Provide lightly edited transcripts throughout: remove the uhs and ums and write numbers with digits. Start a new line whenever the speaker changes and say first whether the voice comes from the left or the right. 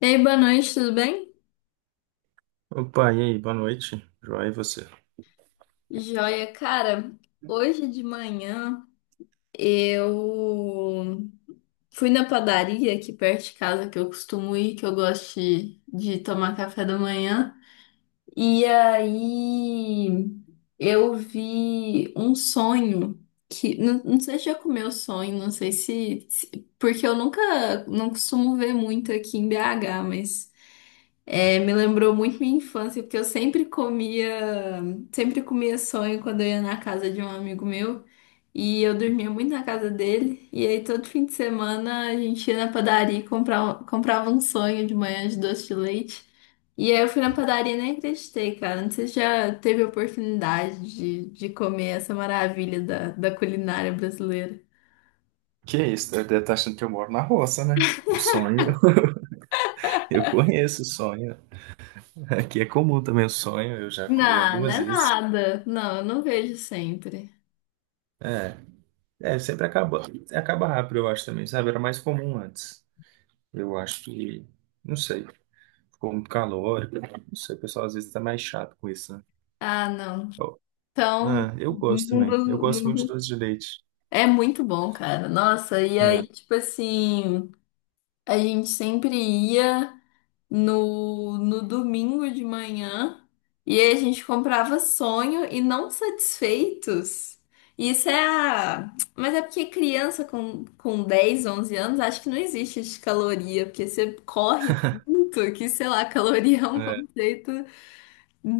left: Ei, boa noite, tudo bem?
right: Opa, e aí, boa noite. Joia, e você?
left: Joia, cara, hoje de manhã eu fui na padaria aqui perto de casa que eu costumo ir, que eu gosto de tomar café da manhã. E aí eu vi um sonho que não sei se já comeu sonho, não sei porque eu nunca não costumo ver muito aqui em BH, mas me lembrou muito minha infância, porque eu sempre comia sonho quando eu ia na casa de um amigo meu. E eu dormia muito na casa dele. E aí todo fim de semana a gente ia na padaria e comprava um sonho de manhã de doce de leite. E aí eu fui na padaria e nem acreditei, cara. Não sei se já teve a oportunidade de comer essa maravilha da culinária brasileira.
right: Que isso, deve estar achando que eu moro na roça, né? O sonho, eu conheço o sonho. Aqui é comum também o sonho, eu já comi
left: Não, não
right: algumas
left: é
right: vezes.
left: nada. Não, eu não vejo sempre.
right: É, sempre acaba rápido, eu acho também, sabe? Era mais comum antes. Eu acho que, não sei, ficou muito calórico. Não sei, o pessoal às vezes tá mais chato com isso, né?
left: Ah, não.
right: Eu,
left: Então,
right: eu gosto
left: mundo,
right: também, eu gosto muito de
left: mundo
right: doce de leite.
left: é muito bom, cara. Nossa, e
right: É,
left: aí, tipo assim, a gente sempre ia no domingo de manhã e aí a gente comprava sonho e não satisfeitos. Isso é a... Mas é porque criança com 10, 11 anos, acho que não existe de caloria, porque você corre tanto que, sei lá, caloria é um
right: é.
left: conceito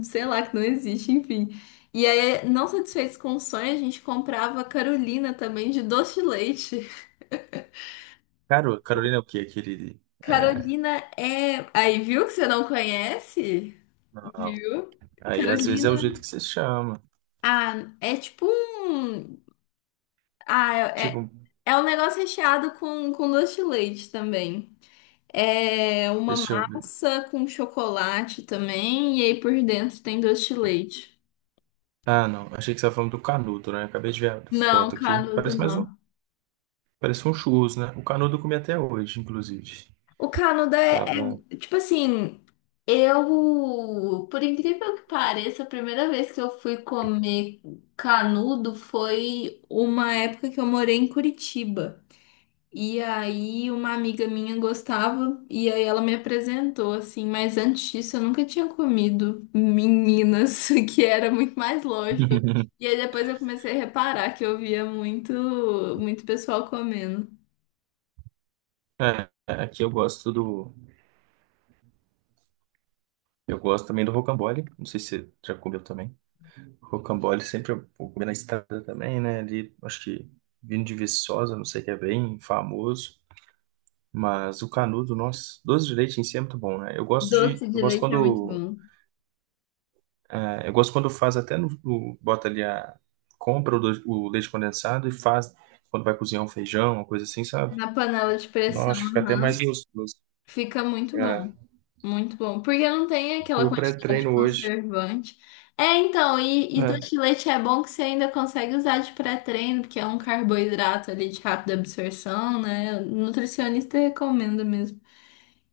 left: sei lá, que não existe, enfim. E aí, não satisfeitos com o sonho, a gente comprava Carolina também de doce de leite.
right: Carolina é o quê? Aquele. É,
left: Carolina é. Aí, viu que você não conhece?
right: não.
left: Viu?
right: Aí às vezes é o jeito
left: Carolina.
right: que você chama.
left: Ah, é tipo um. Ah, é
right: Tipo,
left: é um negócio recheado com doce de leite também. É uma
right: deixa eu ver.
left: massa com chocolate também, e aí por dentro tem doce de leite.
right: Ah, não. Achei que você estava falando do canudo, né? Acabei de ver a
left: Não,
right: foto aqui.
left: canudo não.
right: Parece um churros, né? O canudo eu comi até hoje, inclusive.
left: O Canadá
right: Tava.
left: tipo assim, eu, por incrível que pareça, a primeira vez que eu fui comer canudo foi uma época que eu morei em Curitiba. E aí uma amiga minha gostava e aí ela me apresentou assim, mas antes disso eu nunca tinha comido meninas, que era muito mais lógico. E aí depois eu comecei a reparar que eu via muito pessoal comendo.
right: É, aqui eu gosto do. Eu gosto também do rocambole. Não sei se você já comeu também. Rocambole sempre eu vou comer na estrada também, né? Ali, acho que vindo de Viçosa, não sei que é bem famoso. Mas o canudo, nossa, doce de leite em si é muito bom, né? Eu gosto
left: Doce
right: de. Eu
left: de
right: gosto
left: leite é muito
right: quando,
left: bom.
right: ah, eu gosto quando faz até bota ali a o leite condensado e faz quando vai cozinhar um feijão, uma coisa assim, sabe?
left: Na panela de pressão,
right: Nossa, fica até mais
left: aham.
right: gostoso.
left: Fica muito
right: É,
left: bom. Muito bom. Porque não tem aquela
right: meu
left: quantidade de
right: pré-treino hoje,
left: conservante. É, então, e do
right: né?
left: chilete é bom que você ainda consegue usar de pré-treino, porque é um carboidrato ali de rápida absorção, né? O nutricionista recomenda mesmo.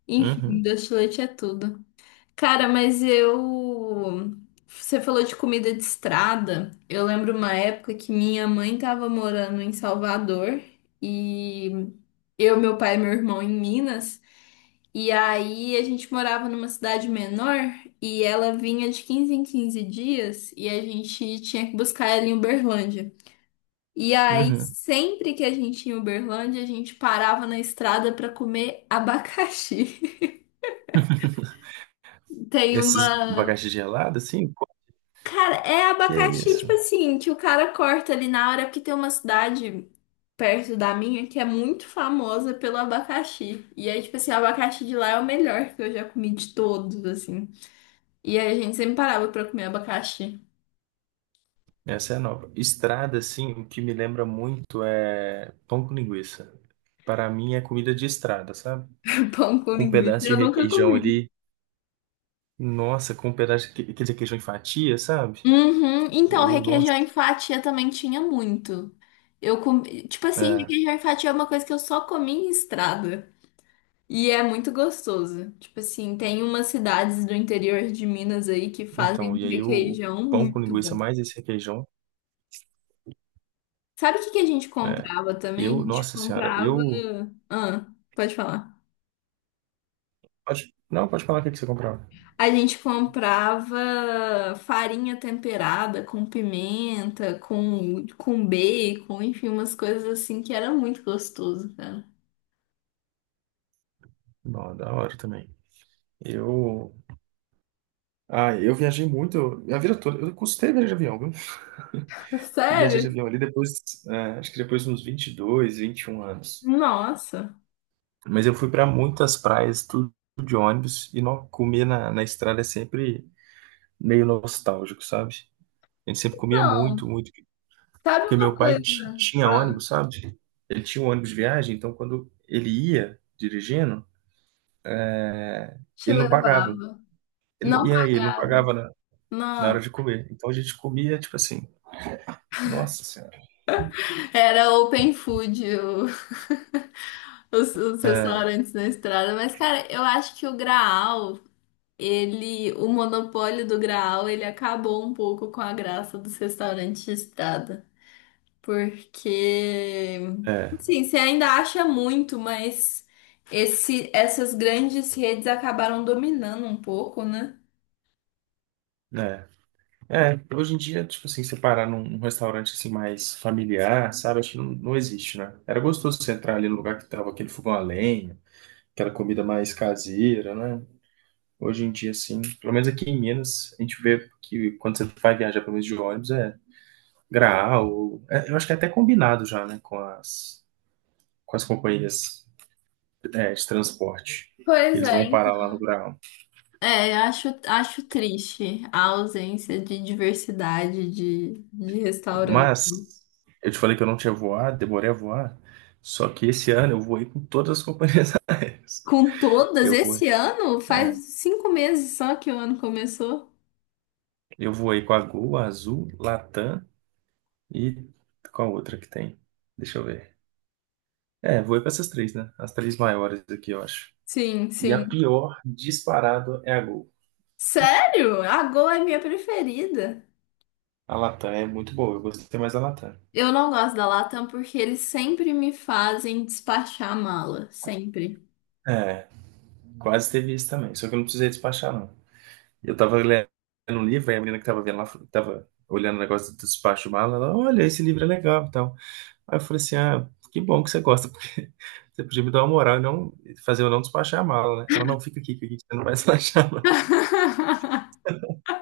left: Enfim,
right: Uhum,
left: do chilete é tudo. Cara, mas eu. Você falou de comida de estrada. Eu lembro uma época que minha mãe tava morando em Salvador e eu, meu pai e meu irmão em Minas. E aí a gente morava numa cidade menor e ela vinha de 15 em 15 dias e a gente tinha que buscar ela em Uberlândia. E aí,
right: uhum.
left: sempre que a gente ia em Uberlândia, a gente parava na estrada pra comer abacaxi. Tem
right: Esses
left: uma
right: abacaxi gelado, assim, pô,
left: Cara, é
right: que
left: abacaxi,
right: isso?
left: tipo assim, que o cara corta ali na hora, porque tem uma cidade perto da minha que é muito famosa pelo abacaxi. E aí, tipo assim, o abacaxi de lá é o melhor que eu já comi de todos, assim. E aí a gente sempre parava pra comer abacaxi.
right: Essa é nova. Estrada, assim, o que me lembra muito é pão com linguiça. Para mim é comida de estrada, sabe?
left: Pão com
right: Com um
left: linguiça,
right: pedaço de
left: eu nunca
right: requeijão
left: comi.
right: ali. Nossa, com um pedaço de aquele requeijão em fatia, sabe?
left: Uhum. Então,
right: Eu, nossa.
left: requeijão em fatia também tinha muito. Eu comi, tipo assim,
right: É,
left: requeijão em fatia é uma coisa que eu só comi em estrada. E é muito gostoso. Tipo assim, tem umas cidades do interior de Minas aí que fazem
right: então, e
left: um
right: aí o
left: requeijão
right: pão com
left: muito
right: linguiça
left: bom.
right: mais esse requeijão.
left: Sabe o que que a gente
right: É.
left: comprava também? A
right: Eu,
left: gente
right: nossa senhora,
left: comprava.
right: eu.
left: Ah, pode falar.
right: Pode, não, pode falar o que que você comprou.
left: A gente comprava farinha temperada com pimenta, com bacon, enfim, umas coisas assim que era muito gostoso, cara.
right: Não, da hora também. Eu. Ah, eu viajei muito, a vida toda. Eu custei viajar de avião, viu? Fui viajar de
left: Sério?
right: avião ali depois, é, acho que depois de uns 22, 21 anos.
left: Nossa.
right: Mas eu fui para muitas praias, tudo de ônibus, e não, comer na estrada é sempre meio nostálgico, sabe? A gente sempre comia
left: Então,
right: muito, muito.
left: sabe
right: Porque
left: uma
right: meu pai
left: coisa?
right: tinha
left: Ah,
right: ônibus, sabe? Ele tinha um ônibus de viagem, então quando ele ia dirigindo,
left: te
right: ele não
left: levar.
right: pagava.
left: Não
right: Ele não
left: pagava.
right: pagava na hora de
left: Nossa.
right: comer. Então a gente comia, tipo assim, nossa senhora.
left: Era open food os restaurantes na estrada. Mas, cara, eu acho que o Graal, ele, o monopólio do Graal, ele acabou um pouco com a graça dos restaurantes de estrada. Porque,
right: É,
left: assim, você ainda acha muito, mas essas grandes redes acabaram dominando um pouco, né?
right: né? É, hoje em dia, tipo assim, você parar num restaurante assim mais familiar, sabe? Acho que não, não existe, né? Era gostoso você entrar ali no lugar que tava aquele fogão a lenha, aquela comida mais caseira, né? Hoje em dia, assim, pelo menos aqui em Minas, a gente vê que quando você vai viajar, pelo menos de ônibus, é Graal, é, eu acho que é até combinado já, né, com as companhias, é, de transporte, que
left: Pois
right: eles
left: é,
right: vão parar
left: então.
right: lá no Graal.
left: É, acho, acho triste a ausência de diversidade de
right: Mas eu te falei que eu não tinha voado, demorei a voar, só que esse ano eu voei com todas as companhias aéreas.
left: Com todas,
right: Eu voei,
left: esse ano? Faz 5 meses só que o ano começou.
right: eu voei com a Gol, a Azul, Latam e com a outra que tem? Deixa eu ver. É, voei com essas três, né? As três maiores aqui, eu acho.
left: Sim,
right: E a
left: sim.
right: pior disparado é a Gol.
left: Sério? A Gol é minha preferida.
right: A Latam é muito boa, eu gostei mais da Latam.
left: Eu não gosto da Latam porque eles sempre me fazem despachar a mala, sempre.
right: É, quase teve isso também, só que eu não precisei despachar, não. Eu tava lendo um livro, aí a menina que tava vendo lá, tava olhando o negócio do despacho mala, ela, olha, esse livro é legal e tal. Aí eu falei assim, ah, que bom que você gosta, porque você podia me dar uma moral e não fazer eu não despachar a mala, né? Ela, não, fica aqui, você não vai despachar, não.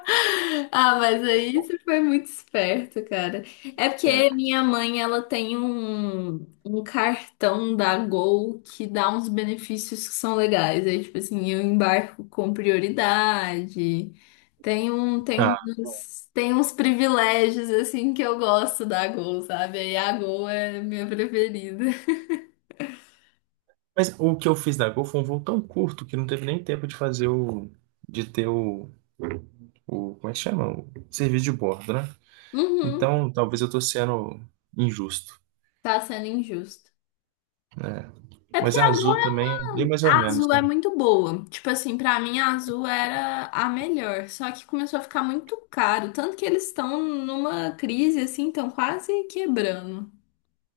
left: Ah, mas aí você foi muito esperto, cara. É
right: É.
left: porque minha mãe, ela tem um cartão da Gol que dá uns benefícios que são legais. Aí, tipo assim, eu embarco com prioridade. Tem um, tem
right: Ah,
left: uns, tem uns privilégios, assim, que eu gosto da Gol, sabe? Aí a Gol é minha preferida.
right: mas o que eu fiz da Gol foi um voo tão curto que não teve nem tempo de fazer o, de ter o, como é que chama? O serviço de bordo, né?
left: Uhum,
right: Então, talvez eu tô sendo injusto,
left: tá sendo injusto.
right: né?
left: É porque
right: Mas a
left: a Gol
right: Azul também é bem mais ou
left: A
right: menos,
left: azul é
right: né?
left: muito boa. Tipo assim, pra mim a azul era a melhor. Só que começou a ficar muito caro. Tanto que eles estão numa crise, assim, estão quase quebrando.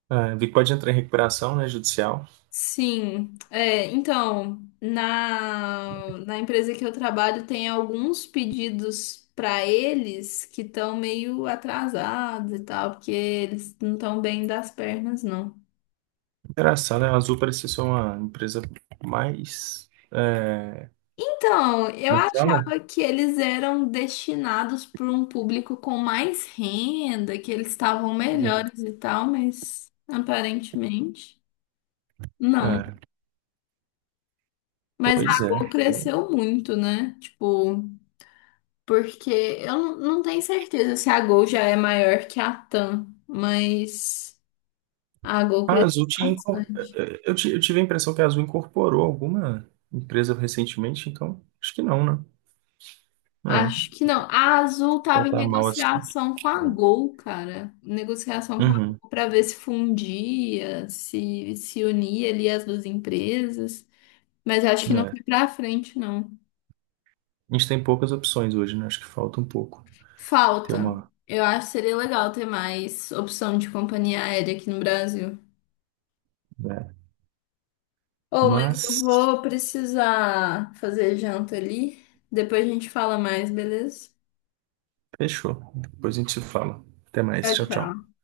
right: É, vi que pode entrar em recuperação, né, judicial.
left: Sim. É, então, na empresa que eu trabalho, tem alguns pedidos pra eles que estão meio atrasados e tal, porque eles não estão bem das pernas, não.
right: Engraçado, né? A Azul parecia ser uma empresa mais... é,
left: Então, eu
right: como é que fala?
left: achava que eles eram destinados para um público com mais renda, que eles estavam melhores e tal, mas aparentemente não.
right: É,
left: Mas
right: pois
left: a Gol
right: é.
left: cresceu muito, né? Tipo, porque eu não tenho certeza se a Gol já é maior que a TAM, mas a Gol
right: A
left: cresceu
right: Azul tinha...
left: bastante.
right: é, é, eu eu tive a impressão que a Azul incorporou alguma empresa recentemente, então acho que não, né? É,
left: Acho que não. A Azul
right: ela
left: tava em
right: tá mal assim.
left: negociação com a Gol, cara. Negociação com a
right: Uhum,
left: Gol para ver se fundia, se se unia ali as duas empresas. Mas eu acho que não
right: né?
left: foi pra frente, não.
right: A gente tem poucas opções hoje, né? Acho que falta um pouco ter
left: Falta.
right: uma...
left: Eu acho que seria legal ter mais opção de companhia aérea aqui no Brasil.
right: né?
left: Oh, mas eu
right: Mas...
left: vou precisar fazer janta ali. Depois a gente fala mais, beleza?
right: Fechou. Depois a gente se fala. Até mais.
left: Tchau,
right: Tchau, tchau.
left: tchau.